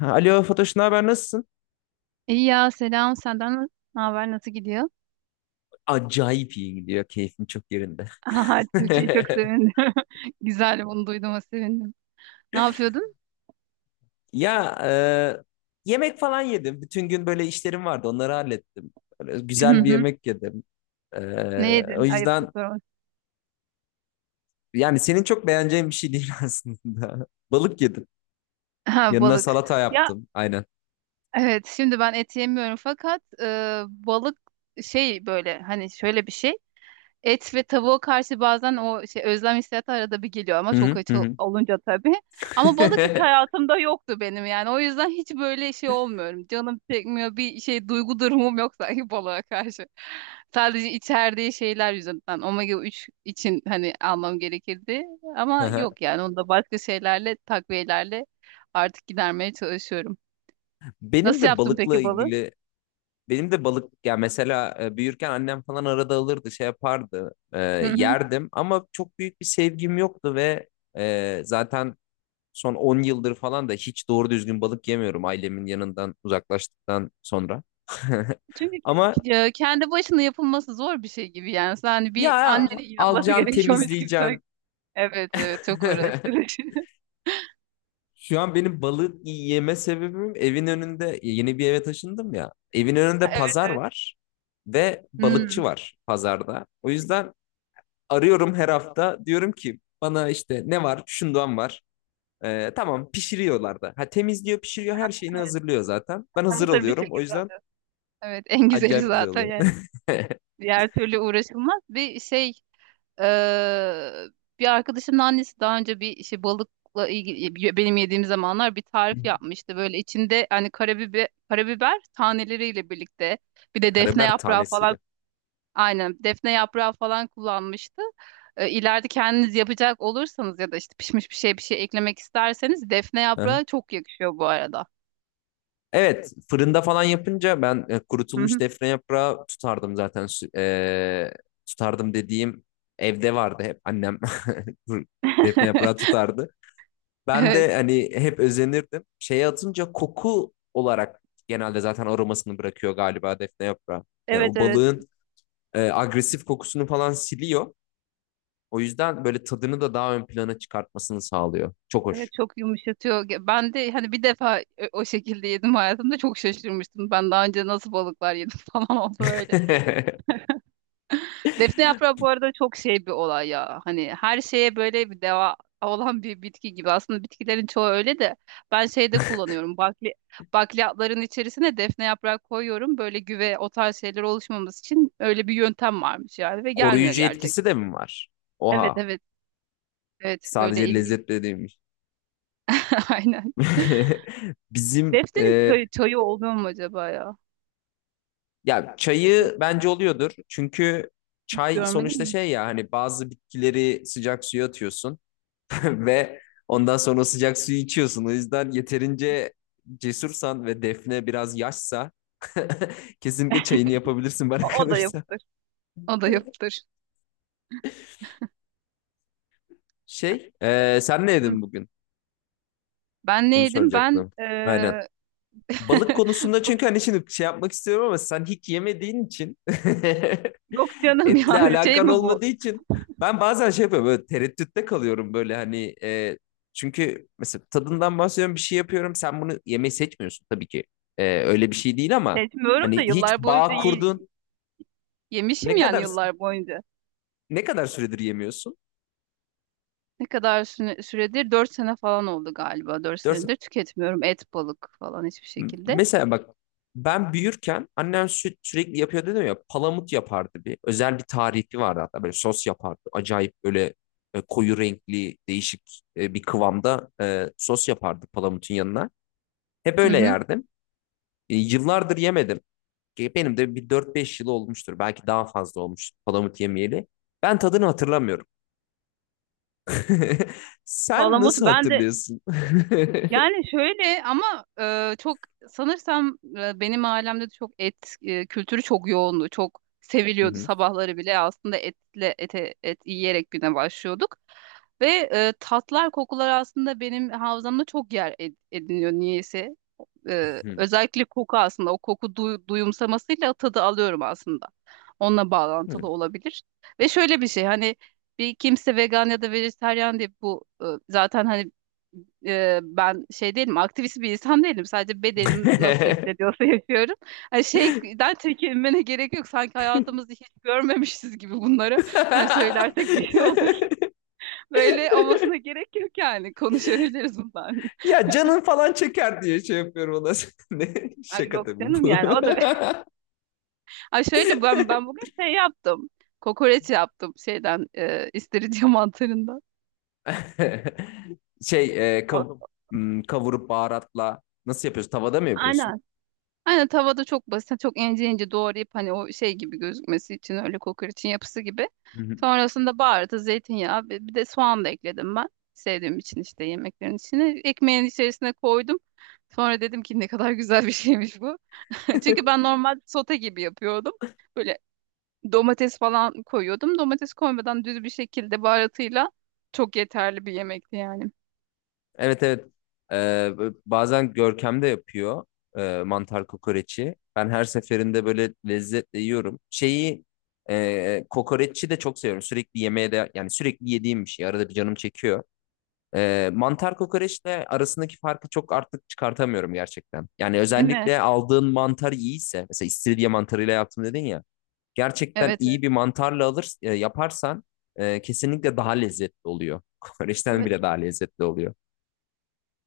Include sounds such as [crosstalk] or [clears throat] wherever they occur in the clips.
Alo Fatoş, ne haber? Nasılsın? İyi ya, selam senden, ne haber, nasıl gidiyor? Acayip iyi gidiyor. Keyfim çok yerinde. [laughs] Aha, Türkiye, çok [laughs] sevindim. [laughs] Güzel, bunu duyduğuma sevindim. Ne yapıyordun? Ya yemek falan yedim. Bütün gün böyle işlerim vardı. Onları hallettim. Böyle [clears throat] Hı güzel bir hı. yemek yedim. E, Ne O yedin? Ayıptır yüzden sorması. yani senin çok beğeneceğin bir şey değil [laughs] aslında. Balık yedim. Ha, Yanına balık. salata Ya yaptım. Aynen. evet, şimdi ben et yemiyorum fakat balık şey, böyle hani şöyle bir şey. Et ve tavuğa karşı bazen o şey özlem hissiyatı arada bir geliyor ama çok Hı hı aç hı. olunca tabii. Ama balık hiç Hı. hayatımda yoktu benim yani. O yüzden hiç böyle şey olmuyorum. Canım çekmiyor, bir şey duygu durumum yok sanki balığa karşı. Sadece içerdiği şeyler yüzünden. Omega 3 için hani almam gerekirdi. [laughs] Ama Aha. yok yani, onu da başka şeylerle, takviyelerle artık gidermeye çalışıyorum. Benim Nasıl de yaptın balıkla peki balığı? ilgili Benim de balık ya mesela büyürken annem falan arada alırdı şey yapardı [laughs] yerdim ama çok büyük bir sevgim yoktu ve zaten son 10 yıldır falan da hiç doğru düzgün balık yemiyorum ailemin yanından uzaklaştıktan sonra. [laughs] Çünkü Ama kendi başına yapılması zor bir şey gibi yani. Sen hani bir ya annenin [laughs] yapması alacaksın gerekiyormuş gibi, temizleyeceksin. sanki. Evet evet, çok [laughs] uğraştırıcı. Şu an benim balık yeme sebebim evin önünde yeni bir eve taşındım ya. Evin önünde [laughs] Evet pazar evet. var ve balıkçı Hmm. var pazarda. O yüzden arıyorum her hafta. Diyorum ki bana işte ne var? Şundan var. Tamam pişiriyorlar da. Ha, temizliyor, pişiriyor, her şeyini hazırlıyor zaten. Ben hazır Hazır bir alıyorum. O şekilde yüzden alıyorsun. Evet, [laughs] en güzeli acayip güzel zaten oluyor. yani. [laughs] Diğer türlü uğraşılmaz. Bir şey e, bir arkadaşımın annesi daha önce bir şey balıkla ilgili, benim yediğim zamanlar, bir tarif yapmıştı. Böyle içinde hani karabiber taneleriyle birlikte, bir de defne Karabiber yaprağı tanesiyle. falan. Aynen. Defne yaprağı falan kullanmıştı. İleride kendiniz yapacak olursanız ya da işte pişmiş bir şey bir şey eklemek isterseniz, defne Hı. yaprağı çok yakışıyor bu arada. Evet, fırında falan yapınca ben Hı kurutulmuş hı. defne yaprağı tutardım zaten. Tutardım dediğim evde vardı hep annem. [laughs] Defne yaprağı [laughs] tutardı. Ben Evet. de hani hep özenirdim. Şeye atınca koku olarak genelde zaten aromasını bırakıyor galiba defne yaprağı. Yani Evet o evet. balığın agresif kokusunu falan siliyor. O yüzden böyle tadını da daha ön plana çıkartmasını sağlıyor. Çok Evet, hoş. çok yumuşatıyor. Ben de hani bir defa o şekilde yedim, hayatımda çok şaşırmıştım. Ben daha önce nasıl balıklar yedim [laughs] falan oldu böyle. [laughs] Defne yaprağı bu arada çok şey bir olay ya. Hani her şeye böyle bir deva olan bir bitki gibi. Aslında bitkilerin çoğu öyle de, ben şeyde kullanıyorum. Bakliyatların içerisine defne yaprağı koyuyorum. Böyle güve, o tarz şeyler oluşmaması için öyle bir yöntem varmış yani, ve gelmiyor Koruyucu etkisi gerçekten. de mi var? Evet Oha. evet, evet, öyle Sadece ilginç. lezzetli değilmiş. [laughs] Aynen. [laughs] Bizim Defnenin e, çayı oluyor mu acaba ya? Ya Yok, çayı bence oluyordur. Çünkü çay görmedim sonuçta mi? şey ya hani bazı bitkileri sıcak suya atıyorsun. [laughs] Ve ondan sonra sıcak suyu içiyorsun. O yüzden yeterince cesursan ve Defne biraz yaşsa [laughs] kesinlikle çayını yapabilirsin bana O da kalırsa. yapılır. O da yapılır. Sen ne Hı. yedin bugün? Ben ne Onu yedim? Ben soracaktım. Aynen. [laughs] Balık konusunda bu. çünkü hani şimdi şey yapmak istiyorum ama sen hiç yemediğin için Yok [laughs] canım etle yani, [laughs] şey alakan mi bu? olmadığı için ben bazen şey yapıyorum böyle tereddütte kalıyorum böyle hani çünkü mesela tadından bahsediyorum bir şey yapıyorum sen bunu yemeyi seçmiyorsun tabii ki. Öyle bir şey değil ama Seçmiyorum hani da, hiç yıllar boyunca bağ kurdun, yemişim ne yani, kadar yıllar boyunca. ne kadar süredir yemiyorsun? Ne kadar süredir? 4 sene falan oldu galiba. 4 Dört, senedir tüketmiyorum et, balık falan hiçbir şekilde. Mesela bak ben büyürken annem sürekli yapıyor dedim ya palamut yapardı bir. Özel bir tarifi vardı hatta böyle sos yapardı. Acayip böyle koyu renkli değişik bir kıvamda sos yapardı palamutun yanına. Hep Hı öyle hı. yerdim. Yıllardır yemedim. Benim de bir 4-5 yıl olmuştur. Belki daha fazla olmuştur palamut yemeyeli. Ben tadını hatırlamıyorum. [laughs] Sen Palamut, nasıl ben de hatırlıyorsun? [laughs] yani şöyle, ama çok sanırsam, benim ailemde de çok et kültürü çok yoğundu. Çok Hı seviliyordu, hı. sabahları bile aslında ete, et yiyerek güne başlıyorduk. Ve tatlar, kokular aslında benim havzamda çok yer ediniyor niyeyse. E, özellikle koku, aslında o koku duyumsamasıyla tadı alıyorum aslında. Onunla Hı bağlantılı olabilir. Ve şöyle bir şey, hani bir kimse vegan ya da vejetaryen diye bu, zaten hani, ben şey değilim, aktivist bir insan değilim. Sadece bedenim nasıl hissediyorsa [laughs] yapıyorum. Hani şeyden çekinmene gerek yok, sanki hayatımızı hiç görmemişiz gibi bunları. Hani hı. söylersek bir şey olur. [laughs] [laughs] Böyle olmasına gerek yok yani. Konuşabiliriz bundan. [laughs] Ya canın falan çeker diye şey yapıyorum ona. [laughs] Ne? Ay, Şaka yok tabii canım bu. yani. O da. [laughs] Ay, şöyle, ben bugün şey yaptım. Kokoreç yaptım, şeyden, istiridye [laughs] mantarından. Şey, e, O- kav- Kavurup baharatla nasıl yapıyorsun? Tavada mı yapıyorsun? Aynen. Aynen tavada, çok basit, çok ince ince doğrayıp hani o şey gibi gözükmesi için, öyle kokoreçin yapısı gibi. Hı hı. Sonrasında baharatı, zeytinyağı, bir de soğan da ekledim ben. Sevdiğim için işte yemeklerin içine. Ekmeğin içerisine koydum. Sonra dedim ki ne kadar güzel bir şeymiş bu. [laughs] Çünkü [laughs] ben normal sote gibi yapıyordum. Böyle domates falan koyuyordum. Domates koymadan, düz bir şekilde baharatıyla, çok yeterli bir yemekti yani. Evet, evet. Ee, Bazen Görkem de yapıyor mantar kokoreçi. Ben her seferinde böyle lezzetle yiyorum. Şeyi kokoreçi de çok seviyorum. Sürekli yemeğe de yani sürekli yediğim bir şey. Arada bir canım çekiyor. Mantar kokoreçle arasındaki farkı çok artık çıkartamıyorum gerçekten. Yani Değil mi? özellikle aldığın mantar iyiyse, mesela istiridye mantarıyla yaptım dedin ya, gerçekten Evet iyi evet. bir mantarla alır, yaparsan kesinlikle daha lezzetli oluyor. [laughs] Kokoreçten Evet. bile daha lezzetli oluyor.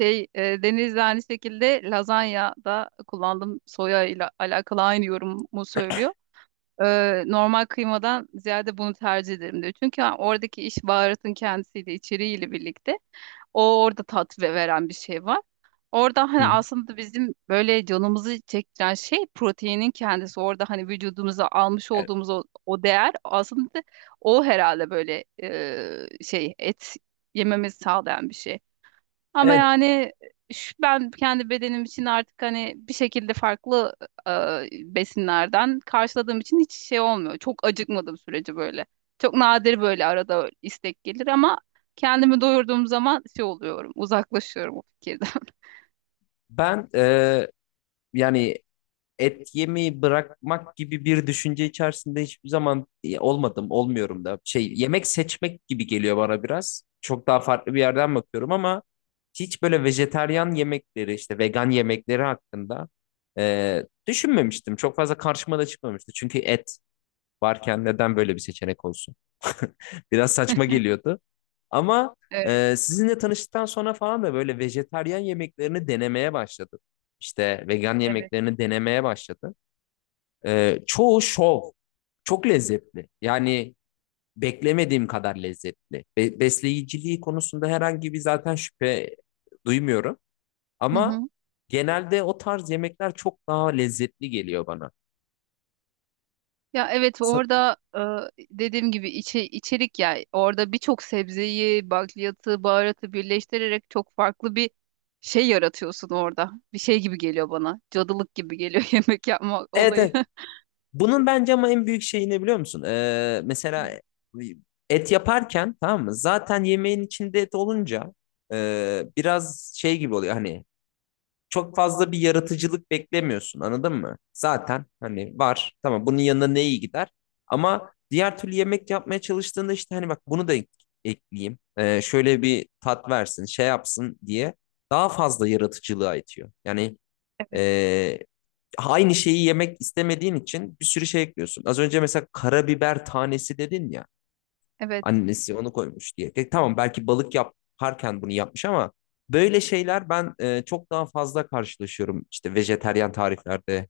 Şey, Deniz'de aynı şekilde lazanya da kullandım. Soya ile alakalı aynı yorumu söylüyor. E, normal kıymadan ziyade bunu tercih ederim diyor. Çünkü oradaki iş baharatın kendisiyle, içeriğiyle birlikte, o orada tat veren bir şey var. Orada Hı hani hı. aslında bizim böyle canımızı çektiren şey proteinin kendisi. Orada hani vücudumuza almış E- olduğumuz o değer aslında, o herhalde böyle, şey et yememizi sağlayan bir şey. Ama Evet, yani, şu, ben kendi bedenim için artık hani bir şekilde farklı besinlerden karşıladığım için, hiç şey olmuyor. Çok acıkmadığım sürece böyle. Çok nadir böyle arada istek gelir ama kendimi doyurduğum zaman şey oluyorum, uzaklaşıyorum o fikirden. [laughs] ben yani et yemeyi bırakmak gibi bir düşünce içerisinde hiçbir zaman olmadım, olmuyorum da. Şey, yemek seçmek gibi geliyor bana biraz. Çok daha farklı bir yerden bakıyorum ama hiç böyle vejetaryen yemekleri işte vegan yemekleri hakkında düşünmemiştim. Çok fazla karşıma da çıkmamıştı. Çünkü et varken neden böyle bir seçenek olsun? Biraz saçma geliyordu. Ama Evet, sizinle tanıştıktan sonra falan da böyle vejetaryen yemeklerini denemeye başladım. İşte vegan evet. yemeklerini denemeye başladım. Çoğu şov. Çok lezzetli. Yani beklemediğim kadar lezzetli. Besleyiciliği konusunda herhangi bir zaten şüphe duymuyorum. Hı Ama hı. genelde o tarz yemekler çok daha lezzetli geliyor bana. Ya evet, Sa- orada dediğim gibi, içerik ya, orada birçok sebzeyi, bakliyatı, baharatı birleştirerek çok farklı bir şey yaratıyorsun orada. Bir şey gibi geliyor bana. Cadılık gibi geliyor [laughs] yemek yapma Evet, olayı. evet. Bunun bence ama en büyük şeyi ne biliyor musun? [laughs] Et yaparken tamam mı? Zaten yemeğin içinde et olunca biraz şey gibi oluyor hani çok fazla bir yaratıcılık beklemiyorsun anladın mı? Zaten hani var tamam bunun yanına ne iyi gider ama diğer türlü yemek yapmaya çalıştığında işte hani bak bunu da ekleyeyim. Şöyle bir tat versin şey yapsın diye daha fazla yaratıcılığa itiyor. Yani Evet. e, aynı şeyi yemek istemediğin için bir sürü şey ekliyorsun. Az önce mesela karabiber tanesi dedin ya. Evet. Annesi onu koymuş diye. E, tamam belki balık yaparken bunu yapmış ama böyle şeyler ben çok daha fazla karşılaşıyorum. İşte vejeteryan tariflerde,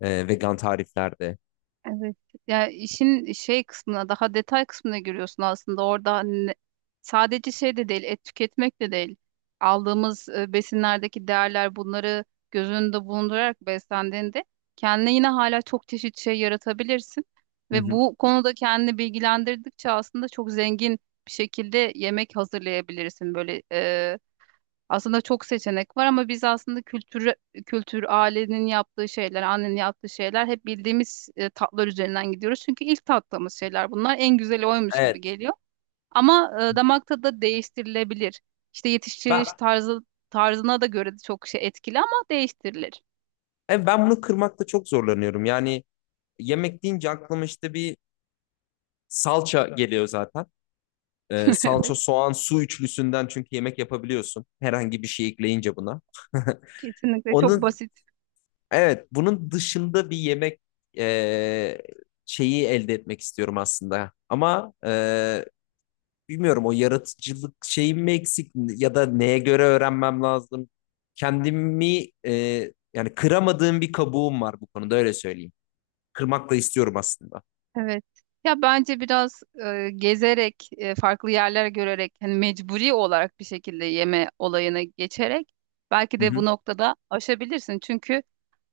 vegan tariflerde. Evet. Yani işin şey kısmına, daha detay kısmına giriyorsun aslında. Orada hani sadece şey de değil, et tüketmek de değil. Aldığımız besinlerdeki değerler, bunları göz önünde bulundurarak beslendiğinde, kendine yine hala çok çeşit şey yaratabilirsin. Hı Ve hı. bu konuda kendini bilgilendirdikçe aslında çok zengin bir şekilde yemek hazırlayabilirsin. Böyle, aslında çok seçenek var ama biz aslında, kültür, ailenin yaptığı şeyler, annenin yaptığı şeyler, hep bildiğimiz tatlar üzerinden gidiyoruz. Çünkü ilk tattığımız şeyler bunlar. En güzeli oymuş gibi Evet. geliyor. Ama damak tadı da değiştirilebilir. İşte Ben yetiştiriliş tarzına da göre de çok şey etkili, ama değiştirilir. Ben bunu kırmakta çok zorlanıyorum. Yani yemek deyince aklıma işte bir salça geliyor zaten. E, [laughs] salça, Evet, soğan, su üçlüsünden çünkü yemek yapabiliyorsun. Herhangi bir şey ekleyince buna. kesinlikle çok Onun basit. Evet, bunun dışında bir yemek eee, şeyi elde etmek istiyorum aslında. Ama bilmiyorum o yaratıcılık şeyim mi eksik ya da neye göre öğrenmem lazım. Kendimi yani kıramadığım bir kabuğum var bu konuda öyle söyleyeyim. Kırmak da istiyorum aslında. Evet. Ya bence biraz gezerek, farklı yerler görerek, hani mecburi olarak bir şekilde yeme olayına geçerek, belki de Hı bu noktada aşabilirsin. Çünkü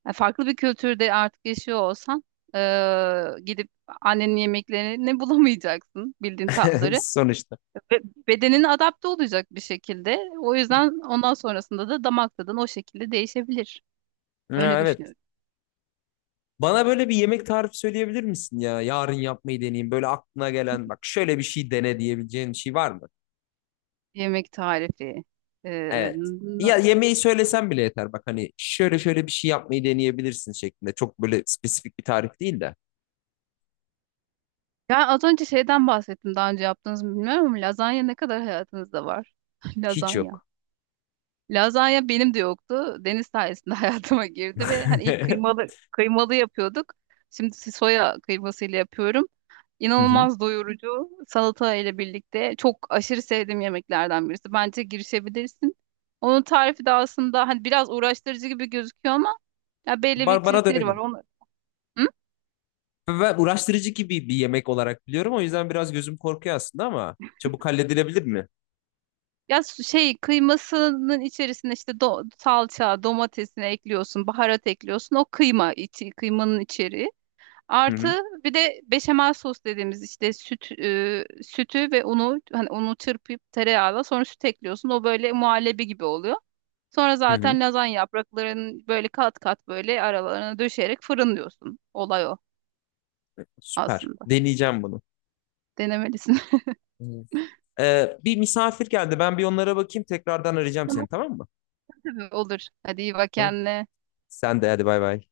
farklı bir kültürde artık yaşıyor olsan, gidip annenin yemeklerini [laughs] bulamayacaksın, bildiğin hı. [laughs] tatları. Sonuçta. Ve bedenine adapte olacak bir şekilde. O yüzden ondan sonrasında da damak tadın o şekilde değişebilir. Ha, Öyle evet. düşünüyorum. Bana böyle bir yemek tarifi söyleyebilir misin ya? Yarın yapmayı deneyeyim. Böyle aklına gelen bak şöyle bir şey dene diyebileceğin bir şey var mı? Yemek tarifi. e, Evet. Ya yemeği söylesen bile yeter. Bak hani şöyle şöyle bir şey yapmayı deneyebilirsin şeklinde. Çok böyle spesifik bir tarif değil de. Ya az önce şeyden bahsettim, daha önce yaptınız mı bilmiyorum, ama lazanya ne kadar hayatınızda var? [laughs] Hiç Lazanya. yok. Lazanya benim de yoktu. Deniz sayesinde [laughs] hayatıma girdi, ve hani [laughs] ilk Hı kıymalı kıymalı yapıyorduk. Şimdi soya kıymasıyla yapıyorum. hı. İnanılmaz doyurucu, salata ile birlikte çok aşırı sevdiğim yemeklerden birisi. Bence girişebilirsin. Onun tarifi de aslında hani biraz uğraştırıcı gibi gözüküyor ama ya, belli bir Bana da öyle trikleri var. geliyor. Onu... Hı? Ben uğraştırıcı gibi bir yemek olarak biliyorum. O yüzden biraz gözüm korkuyor aslında ama çabuk halledilebilir mi? Ya şey kıymasının içerisine işte salça, domatesini ekliyorsun, baharat ekliyorsun. O kıyma içi, kıymanın içeriği. Hı hı. Artı, bir de beşamel sos dediğimiz işte süt, sütü ve unu, hani unu çırpıp tereyağla sonra süt ekliyorsun. O böyle muhallebi gibi oluyor. Sonra Hı hı. zaten lazanya yapraklarını böyle kat kat böyle aralarına döşeyerek fırınlıyorsun. Olay o Süper. aslında. Deneyeceğim bunu. Denemelisin. [laughs] Evet. Bir misafir geldi. Ben bir onlara bakayım. Tekrardan arayacağım Tamam, seni tamam mı? tabii olur. Hadi, iyi bak Tamam. kendine. Sen de hadi bay bay.